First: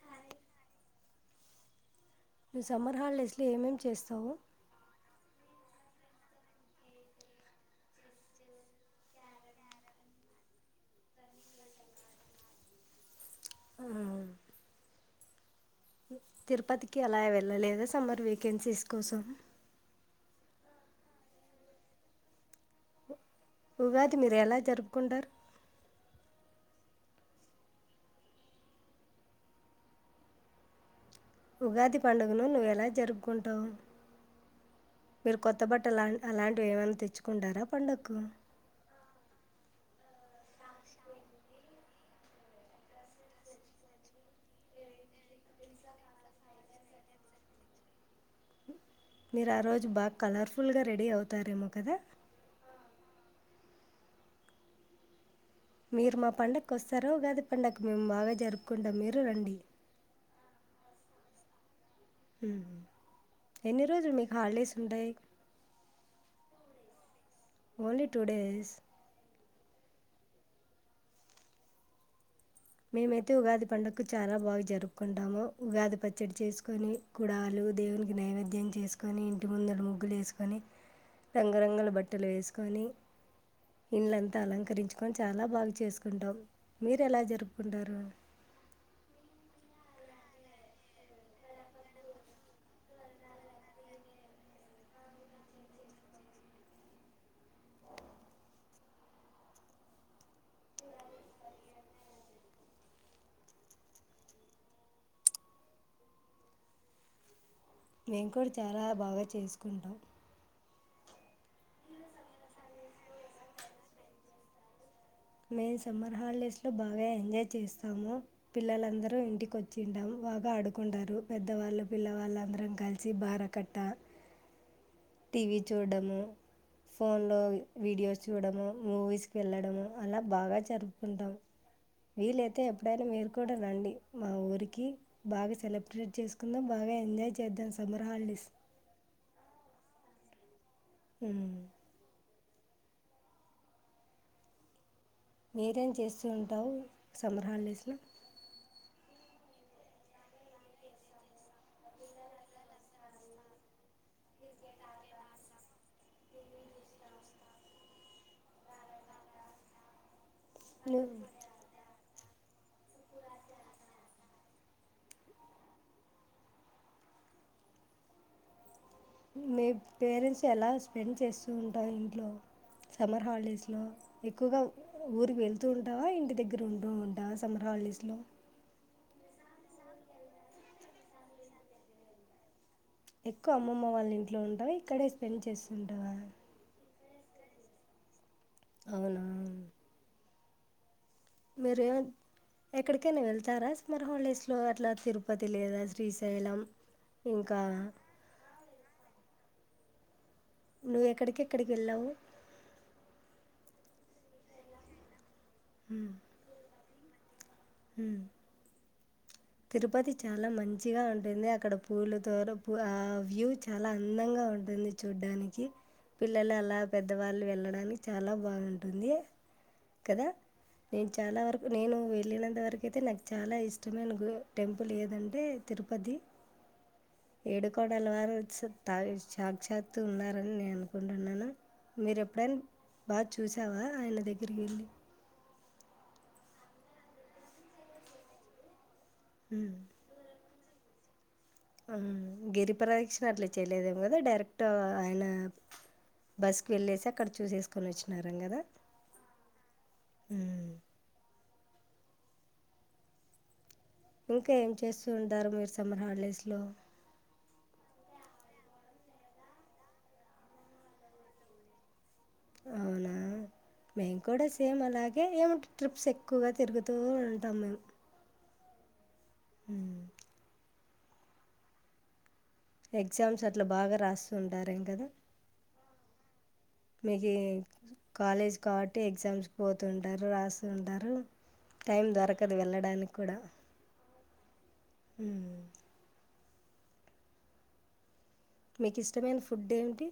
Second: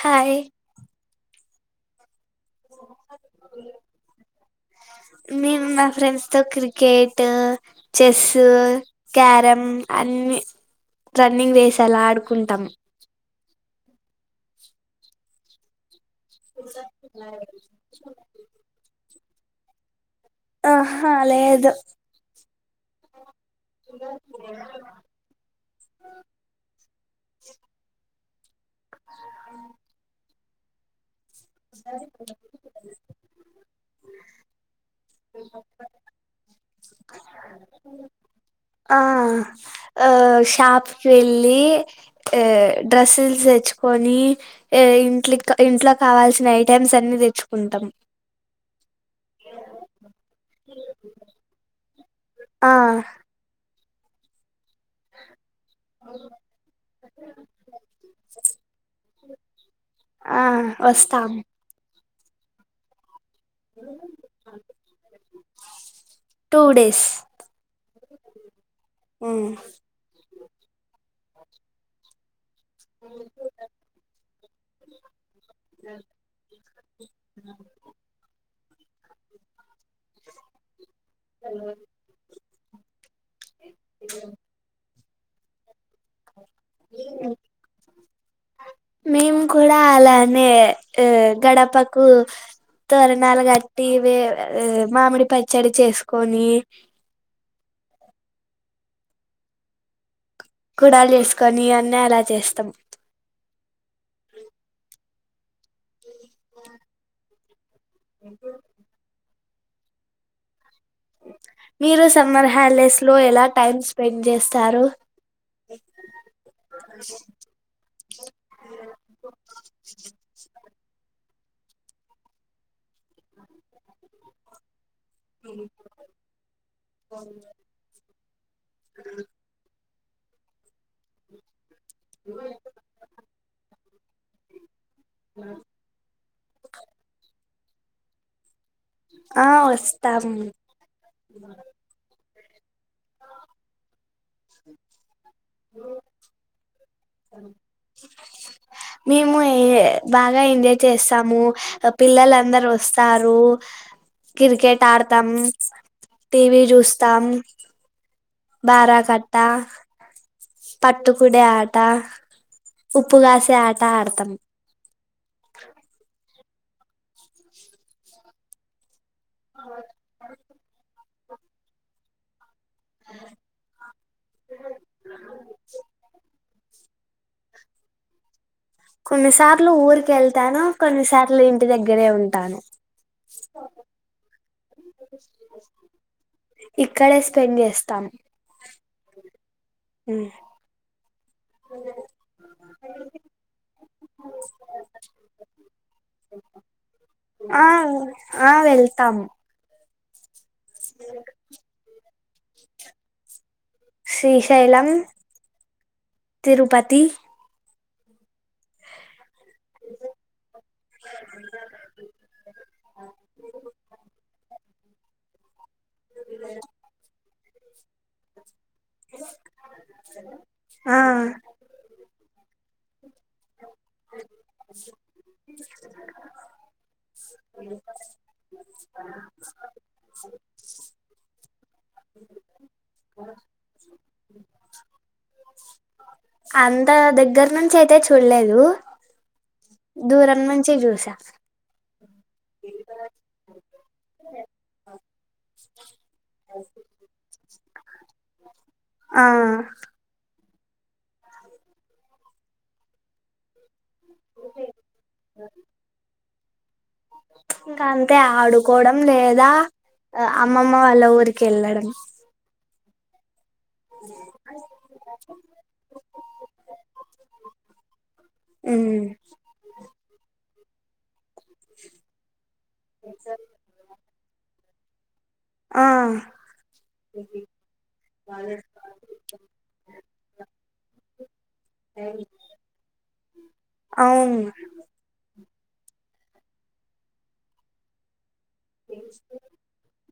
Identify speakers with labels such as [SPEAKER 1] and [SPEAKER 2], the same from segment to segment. [SPEAKER 1] Hi
[SPEAKER 2] నువ్ summer హాలిడేస్లో ఏమేమి చేస్తావు
[SPEAKER 1] మేము మా ఫ్రెండ్స్ తో క్రికెట్ చెస్ క్యారం అన్ని రన్నింగ్ రేస్ అలా ఆడుకుంటాము
[SPEAKER 2] ఆహా తిరుపతికి అలా వెళ్ళలేద సమ్మర్ వేకెన్సీస్ కోసం
[SPEAKER 1] ఆహా లేదు
[SPEAKER 2] ఉగాది మీరు ఎలా జరుపుకుంటారు
[SPEAKER 1] చె [inaudible]
[SPEAKER 2] ఉగాది పండుగను నువ్ ఎలా జరుపుకుంటావు మీరు కొత్త బట్టలు అలాంటివి ఏమైనా తెచ్చుకుంటారా పండగకు
[SPEAKER 1] ఆ ఆ షాప్ కి వెళ్ళి డ్రెస్సెస్ తెచ్చుకొని ఇట్కి ఇంట్ల కావాల్సిన ఐటైమ్స్ అన్ని తెచ్చుకుంటాం
[SPEAKER 2] మీరు ఆ రోజు బాగా కలర్ఫుల్గా రెడీ అవుతారేమో కదా
[SPEAKER 1] ఆ
[SPEAKER 2] మీరు మా పండగకు వస్తార ఉగాది పండుగ మేము బాగా జరుపుకుంటాం మీరు రండి
[SPEAKER 1] ఆ వస్తాము
[SPEAKER 2] ఉ ఎన్ని రోజులు మీ హాల్ డేస్ ఉంటాయి
[SPEAKER 1] two days
[SPEAKER 2] only two days
[SPEAKER 1] ఊ
[SPEAKER 2] మేమైతే ఉగాది పండుగకు చాలా బాగా జరుపుకుంటాము ఉగాది పచ్చడి చేసుకుని కుడాలు దేవునికి నైవేద్యం చే చేసుకొని ఇంటి ముందలు ము గ్గులు వేసుకొని రంగురంగుల బట్టలు వేసుకొని ఇండ్లంతా అలంకరించుకని అ చాలా బాగా చేసుకు ంటాం మీరు ఎలా జరుపు డారు
[SPEAKER 1] మేము కూడా అలానే గడపకు తోరణాలు కట్టి మామిడి పచ్చడి చేసుకొని. కుడా జేస్కొని అన్నీ అలా చేస్తాం. ఉ
[SPEAKER 2] మెంకూడా చాలా బాగా చేసుకో. కుండ.
[SPEAKER 1] మీరు సమ్మర్ హల్డేస్ లో ఎలా టైమ్ స్పెండ్ జేస్తారు.
[SPEAKER 2] మేము సమ్మర్ హాలిడేస్ లో బాగా ఎంజాయ్ చేస్తాము పిల్లలందరూ ఇంటికి వచ్చింటామ్ బాగా అడు. కుంటారు పెద్దవాళ్ళు పిల్లవాళ్ళు అందరం కలిసి బార కట్ట. టీవీ చూడ్డము ఫోన్ లో వీడియో చూడము మూవీస్కెళ్ళడము. అలా బాగా జరుపుకుంటాం. వీలైతే ఎప్పుడైనా మీరు కూడా రండి మా ఊరికి బాగా సెలబ్రేట్ చేసుకుందాం బాగా ఎంజాయ్ చేద్దాం. Summer holidays.
[SPEAKER 1] ఆ వస్తాం
[SPEAKER 2] ఉమ్
[SPEAKER 1] స
[SPEAKER 2] మీరేం చేస్తు ఉంటావ్ సమ్మర్ హల్డేస్ లో.
[SPEAKER 1] మేము బాగా ఎంజాయ్ చేస్తాము పిల్లలందరూ వస్తారు క్రికెట్ ఆడతాం టీవీ జూస్తాం. బార కట్టా.
[SPEAKER 2] నువ్వు
[SPEAKER 1] పట్టుకునే ఆట. ఉప్పు గాసే ఆట ఆడతాం.
[SPEAKER 2] మీ పేరెంట్స్ ఎలా. స్పెండ్ చేస్తూ ఉంటా ఇంట్లో. సమ్మర్ హాల్డేస్ లో ఎక్కువగా ఊరికి వెళ్తూ ఉంటావా ఇంటి దగ్గ రూమ్ లో ఉంటావా సమ్మర్ హాల్డేస్ లో.
[SPEAKER 1] కొన్నిసార్లు ఊరికెళ్తను కొన్నిసార్లు ఇంటి దగ్గరే ఉంటాను.
[SPEAKER 2] ఎక్కువ అమ్మమ్మ వాళ్ళ ఇంట్లో ఉంటావా ఇక్కడే స్పెండ్ చేస్తుంటావా.
[SPEAKER 1] ఇక్కడే స్పెండ్ జేస్తాం.
[SPEAKER 2] అవునా.
[SPEAKER 1] ఉమ్.
[SPEAKER 2] మీరు ఎక్కడికైనా వెళ్తారా సుమర్ హాలిడేస్లో అట్లా తిరుపతి లేదా శ్రీశైలం ఇంకా
[SPEAKER 1] ఆ ఆ వెళ్తాం
[SPEAKER 2] నువ్ ఎక్కడికేక్కడికి వెళ్ళావు.
[SPEAKER 1] శ్రీశైలం. తిరుపత్. తి.
[SPEAKER 2] ఉమ్. తిరుపతి చాలా మంచిగా ఉంటుంది అక్కడ పూలతో ఆ వ్యూ చాలా అందంగా ఉంటుంది. చూడ్డానికి పిల్లలు అలా పెద్దవాళ్ళు వెళ్ళ వెల్లడానికి చాలా బాగుంటుంది కదా
[SPEAKER 1] ఆ
[SPEAKER 2] నేను చాలా వరకు నేను వెళ్ళినంతవరకు అయితే నాకు చాలా ఇష్టమైన టెంపుల్ ఏదంటే తిరుపతి ఏడుకొండలవారు వ తా సాక్చాత్తు ఉన్నారని నేను అనుకుంటున్నాను మీరు ఎప్పుడైనా బాగా చూసావా ఆయన దగ్గరికి వెళ్ళి
[SPEAKER 1] అంత దగ్గర నుంచి అయితే చూడలేదు
[SPEAKER 2] వెళ్ళి
[SPEAKER 1] దూరం చ్చి జూసా
[SPEAKER 2] గిరిప్రదక్షిణ అట్లా చేయలేదేం కదా డైరెక్ట్ ఆయన బస్కి వెళ్ళేసి అక్కడ చూసేసుకొని వచ్చినారేం కదా
[SPEAKER 1] ఆ
[SPEAKER 2] ఉ ఇంకా ఏం చేస్తూ ఉంటారు మీరు సమ్మర్ హాలిడేస్ లో
[SPEAKER 1] ఇంకా అంతే ఆడుకోవడం లేదా అమ్మమ్మ వాళ్ళ ఊరికి యెళ్ళడం
[SPEAKER 2] అవునా మేము కూడా సేమ్ అలాగే ఏమి ట్రిప్స్ ఎక్కువగా తిరుగుతూ ఉంటాం మేము
[SPEAKER 1] ఉ
[SPEAKER 2] హ ఎగ్జామ్స్ అట్లా బాగా రాస్తుంటారు ంటారంగదా
[SPEAKER 1] ఆ
[SPEAKER 2] మీకి కాలేజ్ కాబట్టి ఎగ్జామ్స్ పోతుూ ఉంటారు రాస్తుంటారు టైం దొరకదు వెళ్ళడానికి కూడా
[SPEAKER 1] అవును
[SPEAKER 2] మీకు ఇష్టమైన ఫుడ్ ఏమిటి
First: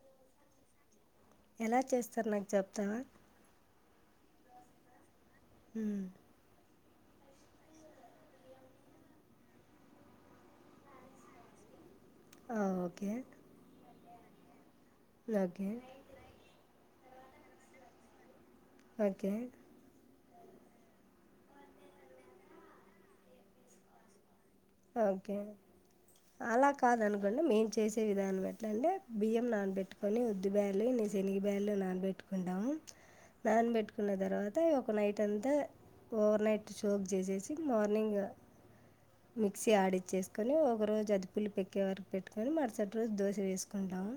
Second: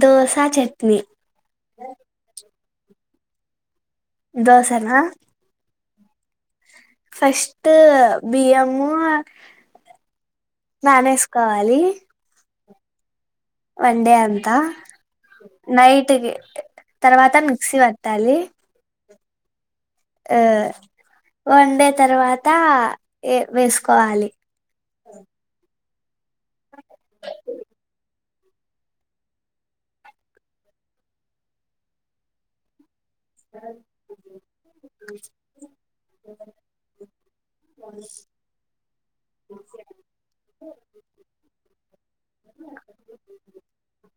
[SPEAKER 1] దోసా చట్నీ
[SPEAKER 2] ఎలా చేస్తారు నాకు చెప్ త
[SPEAKER 1] దోసనా
[SPEAKER 2] ఉ
[SPEAKER 1] ఫస్ట్ బియ్యము నానేసుకోవాలి
[SPEAKER 2] ఓకే
[SPEAKER 1] వన్ డే అంతా
[SPEAKER 2] ఓకే
[SPEAKER 1] నైట్కి తర్వాత మిక్సీ పట్టాలి
[SPEAKER 2] ఓకే
[SPEAKER 1] ఆ వన్ డే తర్వాత ఏ వేసుకోవాలి
[SPEAKER 2] ఓకే అలా కాదనుకోండి మేం చేసే విధానమే ఎట్లా అంటే బియ్యం నానబట్టుకొని ఉద్ది బ్యాల్లు ఇన్ని శనగ బ్యాల్లు నానబెటుకుంటాము నానబెట్టుకున్న తర్వాత ఒక నైట్ అంతా ఓవర్నైట్ షోక్ చేసేసి మార్నింగ్ మిక్సీ ఆడిచ్చేసుకొని ఒకరోజు అదిపులుపు ఏక్కే వరకు పెట్టుకొని మరుసటి రోజు దోశ వేసుకుంటాము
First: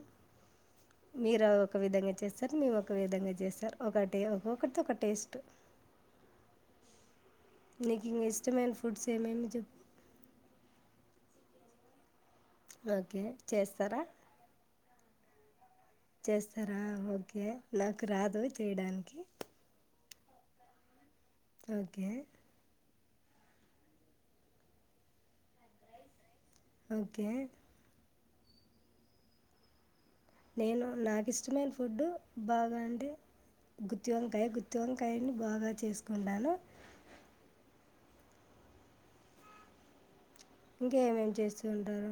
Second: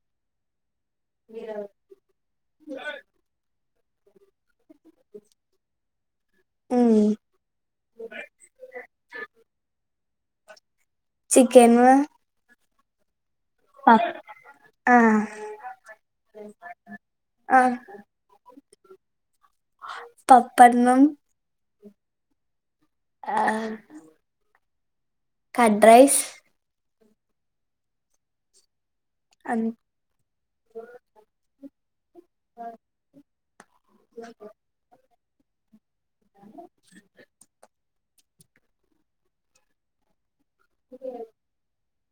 [SPEAKER 2] మీరు ఒక విధంగా చేస్తారు మేము ఒక విధంగా చేస్తారు ఒకటి ఒక్కటి ఒక టేస్ట్
[SPEAKER 1] ఉమ్
[SPEAKER 2] నకు ఇం ఇష్టమ్యాన్ ఫుడ్స్ ఏ మే చె
[SPEAKER 1] చికెను
[SPEAKER 2] ఓకే చేస్తారా
[SPEAKER 1] ఆ
[SPEAKER 2] చేస్తారా ఓకే
[SPEAKER 1] ఆ
[SPEAKER 2] నాకు రాదు చేయడానికి
[SPEAKER 1] పప్పన్నం
[SPEAKER 2] ఓకే
[SPEAKER 1] ఆ కడ్ రైస్
[SPEAKER 2] ఓకే
[SPEAKER 1] అం
[SPEAKER 2] నేను నాకు ఇష్టమే ఫుడ్ బాగా అంటే గుత్తివంకాయ గుత్తి వంకాయని బాగా చేసు వుండను ఇంక ఏమేం చేస్తూ ఉంటారు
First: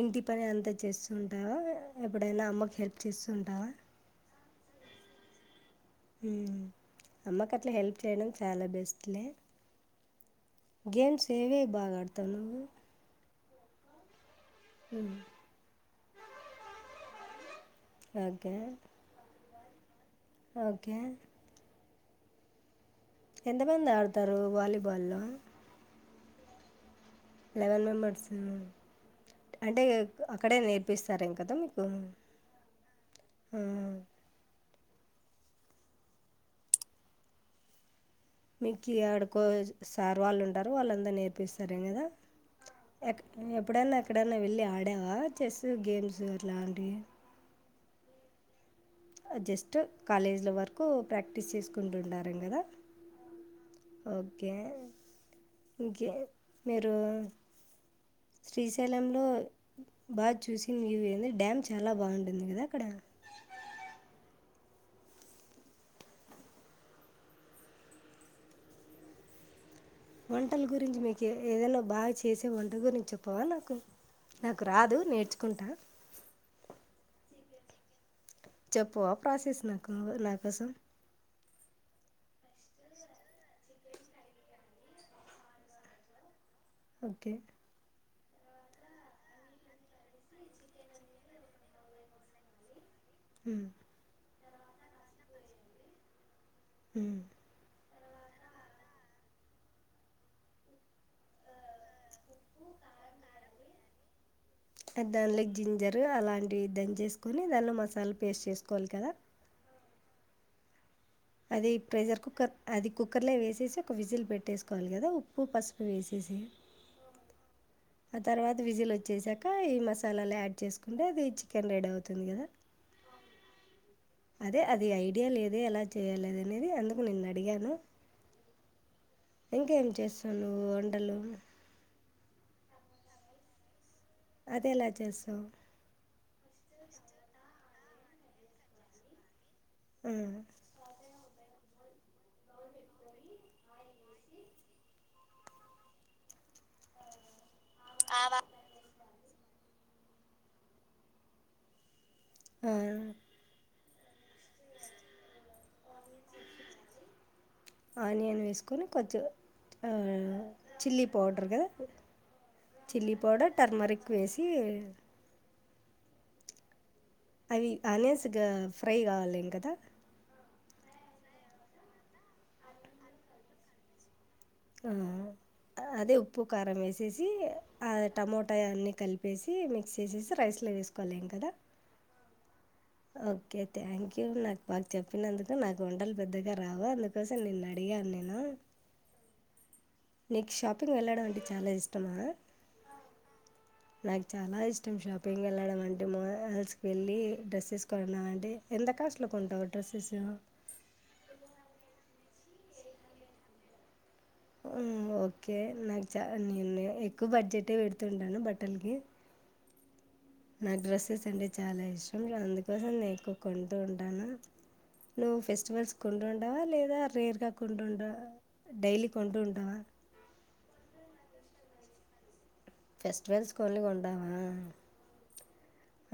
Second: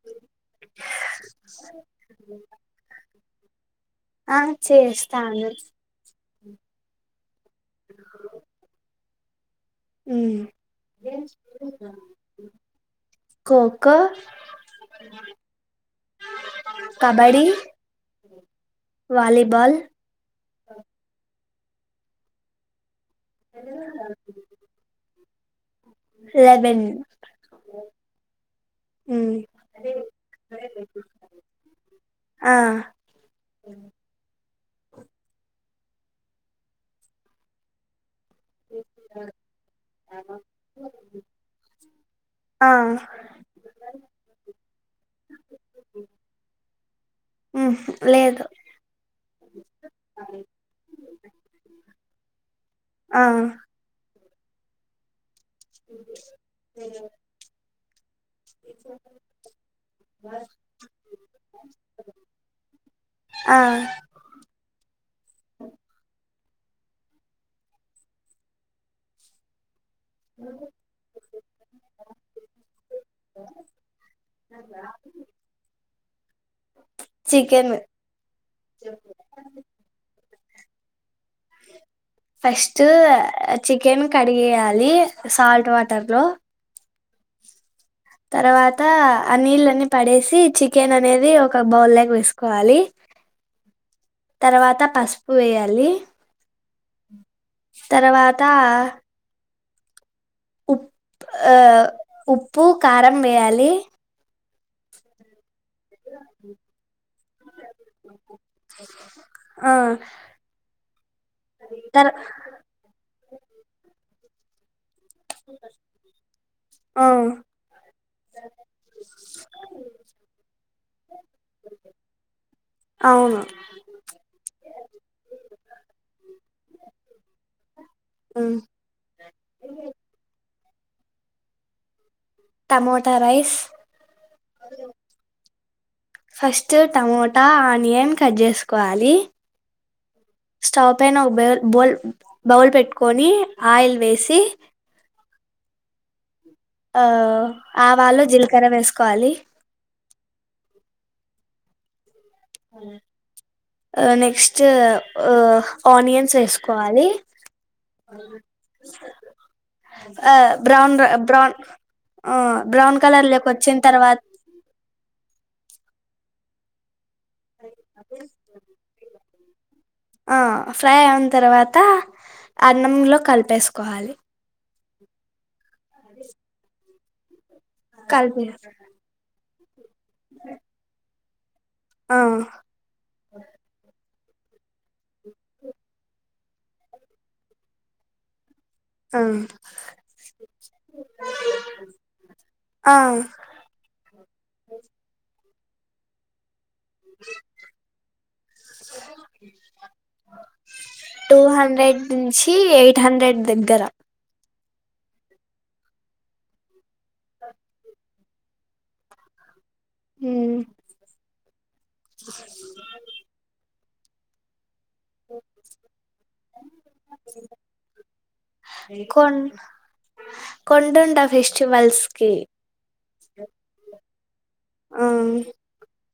[SPEAKER 2] ఇంటి పని అంతా చేస్తుంటావా ఎప్పుడైనా అమ్మకు హెల్ప్ చేస్తుంటావా
[SPEAKER 1] ఆ చేేస్తాను
[SPEAKER 2] హ్మ్ అమ్మక అట్లా హెల్ప్ చేయడం చాలా బెస్ట్ లే
[SPEAKER 1] ఉమ్
[SPEAKER 2] గేమ్స్ ఏవే బాగాడుతావ్ నువ్వు
[SPEAKER 1] కోకా
[SPEAKER 2] ఉమ్
[SPEAKER 1] కబడీ
[SPEAKER 2] ఒకే
[SPEAKER 1] బల్
[SPEAKER 2] ఓకే ఎంత మంది ఆడతారు వాలీబాల్లో
[SPEAKER 1] లెవెన్
[SPEAKER 2] లెవెన్ మెంబర్స్
[SPEAKER 1] ఉమ్
[SPEAKER 2] అంటే అక్కడే నేర్పిస్తారేం కదా మీకు
[SPEAKER 1] ఆ
[SPEAKER 2] మిక్కి ఆడుకో సార్ వాళ్ళు ఉంటారు వాళ్ళంతరు నేర్పిస్తారే కదా
[SPEAKER 1] ఆ
[SPEAKER 2] ఎ ఎప్పుడైనా ఎక్కడైనా వెళ్ళి ఆడావా చెస్ గేమ్స్ అట్లాంటివి
[SPEAKER 1] ఉమ్ లేదు
[SPEAKER 2] జస్ట్ కాలేజీల వరకు ప్రాక్టీస్ చేసుకుంటుండాల కదా
[SPEAKER 1] ఆ
[SPEAKER 2] ఓకే ఇంకా మీరు శ్రీశైలంలో బాగా చూసిన వూ ఏంది డ్యామ్ చాలా బాగుంటుంది కదా అక్కడ
[SPEAKER 1] అఓ
[SPEAKER 2] వంటల గురించి మీకు ఏదైనా బాగా చేసే వంట గురించి చెప్పవా నాకు నాకు రాదు నేర్చుకుంటా
[SPEAKER 1] చికెన్
[SPEAKER 2] చెప్పు ప్రాసెస్ నాకు నాకు కాసా
[SPEAKER 1] ఫస్ట్ చికెన్ కడిగేయాలి సాల్ట్ వాటర్ లో
[SPEAKER 2] ఓకే
[SPEAKER 1] తర్వాత ఆ నీళ్ళన్నీ పడేసి చికెన్ అనేది ఒక బౌల్లాక వేసుకోవాలి
[SPEAKER 2] హ
[SPEAKER 1] తర్వాత పసుపు వేయాలి
[SPEAKER 2] హ
[SPEAKER 1] తర్వాత ఉప్పు ఆ ఉప్పు కారం వేయాలి
[SPEAKER 2] అ దానిల జింజరు అలాంటివి దంచి చేసుకొని దానిలో మసాలా పేస్ట్ చేసుకోవాలి కదా
[SPEAKER 1] ఆ
[SPEAKER 2] అది
[SPEAKER 1] తర్
[SPEAKER 2] ప్రెషర్ కుక్కర్ అది కుక్కర్లే వేసేసి ఒక విజిల్ పెట్టేసుకోవాలి కదా ఉప్పు పసుపు వేసేసి
[SPEAKER 1] ఆ
[SPEAKER 2] ఆ తర్వాత విజిల్ వచ్చసాక ఈ మసాలాలు యాడ్ చేసుకుంటే అది చికెన్ రెడీ అవుతుంది కదా
[SPEAKER 1] అవును
[SPEAKER 2] అదే అది ఐడియా లేదే ఎలా చేయాలద అనేది అందుకు నిన్ను అడిగాను
[SPEAKER 1] అ
[SPEAKER 2] ఇంకా ఏం చేస్తావు నువ్వు వంటలు
[SPEAKER 1] టమోటా రైస్
[SPEAKER 2] అదే ఎలా చేస్తావ్
[SPEAKER 1] ఫస్ట్ టమోటా ఆనియన్ కట్ చేసుకోవాలి
[SPEAKER 2] ఆ
[SPEAKER 1] స్టాపయినా ఉబేర్ బోల్ బౌల్ పెట్టుకొని ఆయిల్ వేసి ఆ ఆవాళు
[SPEAKER 2] ఆవా
[SPEAKER 1] జీలకర్ర వేసుకోవాలి ఆ ఆ నెక్స్ట్ ఆ ఆనియన్స్ వేసుకోవాలి
[SPEAKER 2] ఆనియన్ వేసుకొని కొంచెం
[SPEAKER 1] ఆ బ్రౌన్
[SPEAKER 2] చిల్లీ పౌడర్
[SPEAKER 1] బ్రౌన్
[SPEAKER 2] కదా
[SPEAKER 1] ఆ బ్రౌన్
[SPEAKER 2] చిల్లీ
[SPEAKER 1] కలర్ లోకి
[SPEAKER 2] పౌడర్
[SPEAKER 1] వచ్చిన
[SPEAKER 2] టర్మరిక్
[SPEAKER 1] తర్వాత
[SPEAKER 2] వేసి [unintelligible] అవి అనేస్గా ఫ్రై కావాలి గదా [unintelligible]
[SPEAKER 1] ఆ ఫ్రై ఐన తర్వాత అన్నంలో కలిపేసుకోవాలి
[SPEAKER 2] ఆ అదే ఉప్పు కారం వేసి చేసి [unintelligible] ఆ
[SPEAKER 1] కలిపి
[SPEAKER 2] టమోటా అన్ని కలిపేసి తీ మిక్స్ చేసేసి రైస్లో వేసుకోవాలింక ఎదా [unintelligible]
[SPEAKER 1] ఆ
[SPEAKER 2] ఓకే థ్యాంక్ ్య నాకు బకు చెప్పినందుకు నాకు వంటలు పెద్దగా రావు అందుకోసం నేన్న అడిగాను నేను [unintelligible]
[SPEAKER 1] అ
[SPEAKER 2] నీకు షాపింగ్ వెళ్ళడం అంటే చాలా ఇష్టమా
[SPEAKER 1] ఆ
[SPEAKER 2] నాకు చాలా ఇష్టం షాపింగ్ వెళ్ళడం అంటే మాల్స్ వెళ్ళి డ్రెస్సెస్ కొన్నామంటే ఎంత కాస్ట్లో కొంటావు డ్రెస్సెస్
[SPEAKER 1] టూ హండ్రెడ్ నుంచి ఎయిట్ హండ్రెడ్ దగ్గర
[SPEAKER 2] హ్మ్ ఓకే నాకు చ నేను ఎక్కువ బడ్జెటే పెడుతుంటాను బట్టలకి నాకు డ్రెస్సెస్ అంటే చాలా ఇష్టం అందుకోసం నే ఎక్కు కొన్ ఉండను నువ్వు ఫెస్టివల్స్ కొంట ఉంటవా లేదా రేర్గా కొంట ఉంట డైలీ కొంట
[SPEAKER 1] కొన్
[SPEAKER 2] ఉంటవా
[SPEAKER 1] చ్చవల్స్కి
[SPEAKER 2] ఫెస్టివల్స్ కొడ్ని కొంటావా
[SPEAKER 1] ఆ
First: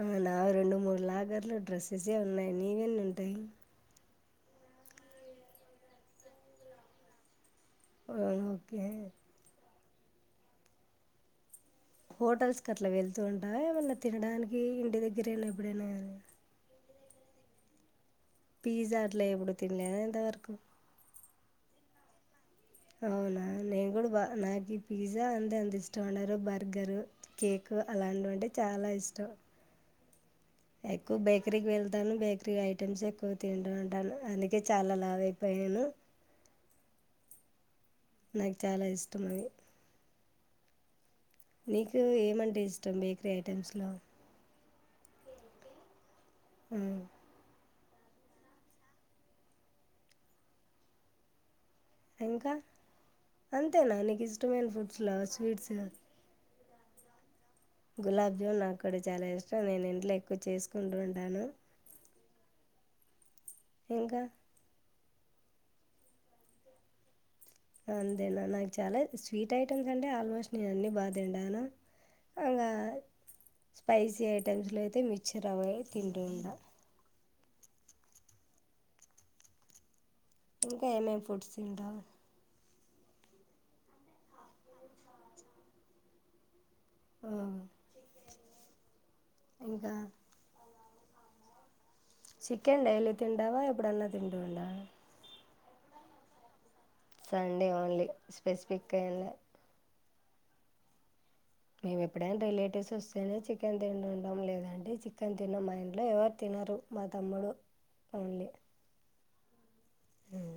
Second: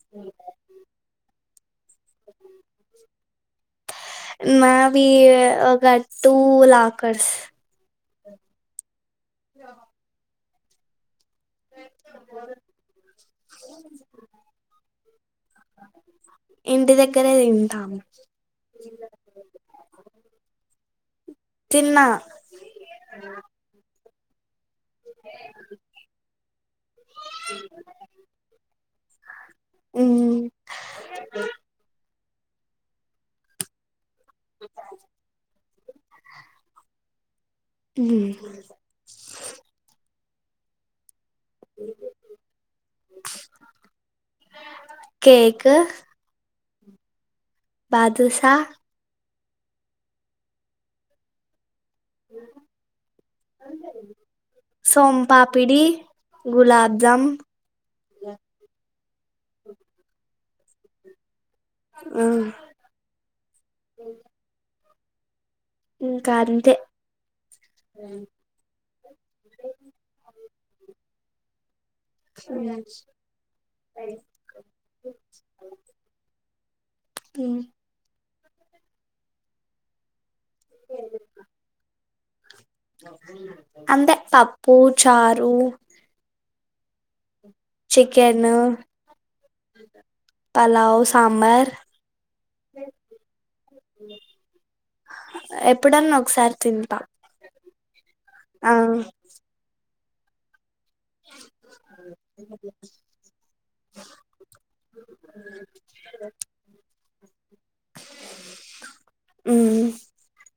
[SPEAKER 2] ఆ నా రెండు మూడు లాకర్లు డ్రెస్సెసే ఉన్నాయి నీవెన్నీ ఉంటాయి
[SPEAKER 1] మావి ఒక టూ లాకర్స్
[SPEAKER 2] అక [unintelligible]
[SPEAKER 1] ఆహ
[SPEAKER 2] హోటల్స్ కి అట్లా వెళ్తూ ఉంటావా ఏమన్నా తినడానికి ఇంటి దగ్గరేనా ఎప్పుడైనా కానీ
[SPEAKER 1] ఇక్కడే తింటాం
[SPEAKER 2] పిజ్జా అట్లా ఎప్పుడు తినలేద ఇంత వరకు
[SPEAKER 1] తిన్నా
[SPEAKER 2] అవునా నేను కూడా బా నాగ్ ఈ పిజ్జా అంతే ఎంత ఇష్టం ఉండారు బర్గరు కేక్ అలాంటివంటే చాలా ఇష్టం ఎక్కువ బేకరికి వెళ్తాను బేక త్రీ ఐటమ్స్ ఎక్కువ తిండి వంటను అందుకే చాలా లావు అయిపోయాను నాకు చాలా ఇష్టం అది నీకు ఏమంటే ఇష్టం బేకరీ ఐటెమ్స్ లో
[SPEAKER 1] కేక్
[SPEAKER 2] ఉమ్
[SPEAKER 1] బాదుశా
[SPEAKER 2] ఇంకా అంతేనా నీకు ఇష్టమైన ఫుడ్స్ లో sweets
[SPEAKER 1] gulab jam
[SPEAKER 2] gulab jam నాకు ఇక్కడ చాలా ఇష్టం నేను ఇంట్లో ఎక్కువ చేసుకుంటు ఉంటాను
[SPEAKER 1] ఆ
[SPEAKER 2] ఇంకా
[SPEAKER 1] ఇంకా అంతే
[SPEAKER 2] అంతేనా నాకు చాలా స్వీట్ ఐటెమ్స్ అంటే ఆల్మోస్ట్ నేను అన్నీ బా తింటాను ఆ స్పైసీ ఐటమ్స్లో అయితే మిక్చర్ అవి తింటు ఉంట
[SPEAKER 1] ఉమ్
[SPEAKER 2] ఇంకా ఏమేమి ఫుడ్స్ తింటావు
[SPEAKER 1] అంతే పప్పు చారు
[SPEAKER 2] ఆ,
[SPEAKER 1] చికెన్
[SPEAKER 2] ఇంకా
[SPEAKER 1] పలావ్ కమర్
[SPEAKER 2] చికెన్ డైలీ తింటావా ఎప్పుడన్న తింటావా
[SPEAKER 1] ఎప్పుడన్నా ఒకసారి తిం టా
[SPEAKER 2] అండి ఓన్లీ స్పెసిపిగ్గా యెల్ల మేమెప్పుడైనా రిలేటివ్స్ వస్తేనే చికెన్ తింటుంటాం లేదంటే చికెన్ తినం మా ఇంట్లో ఎవరు తినరు మా తమ్ముడు ఓన్లీ
[SPEAKER 1] ఉ
[SPEAKER 2] ఉమ్.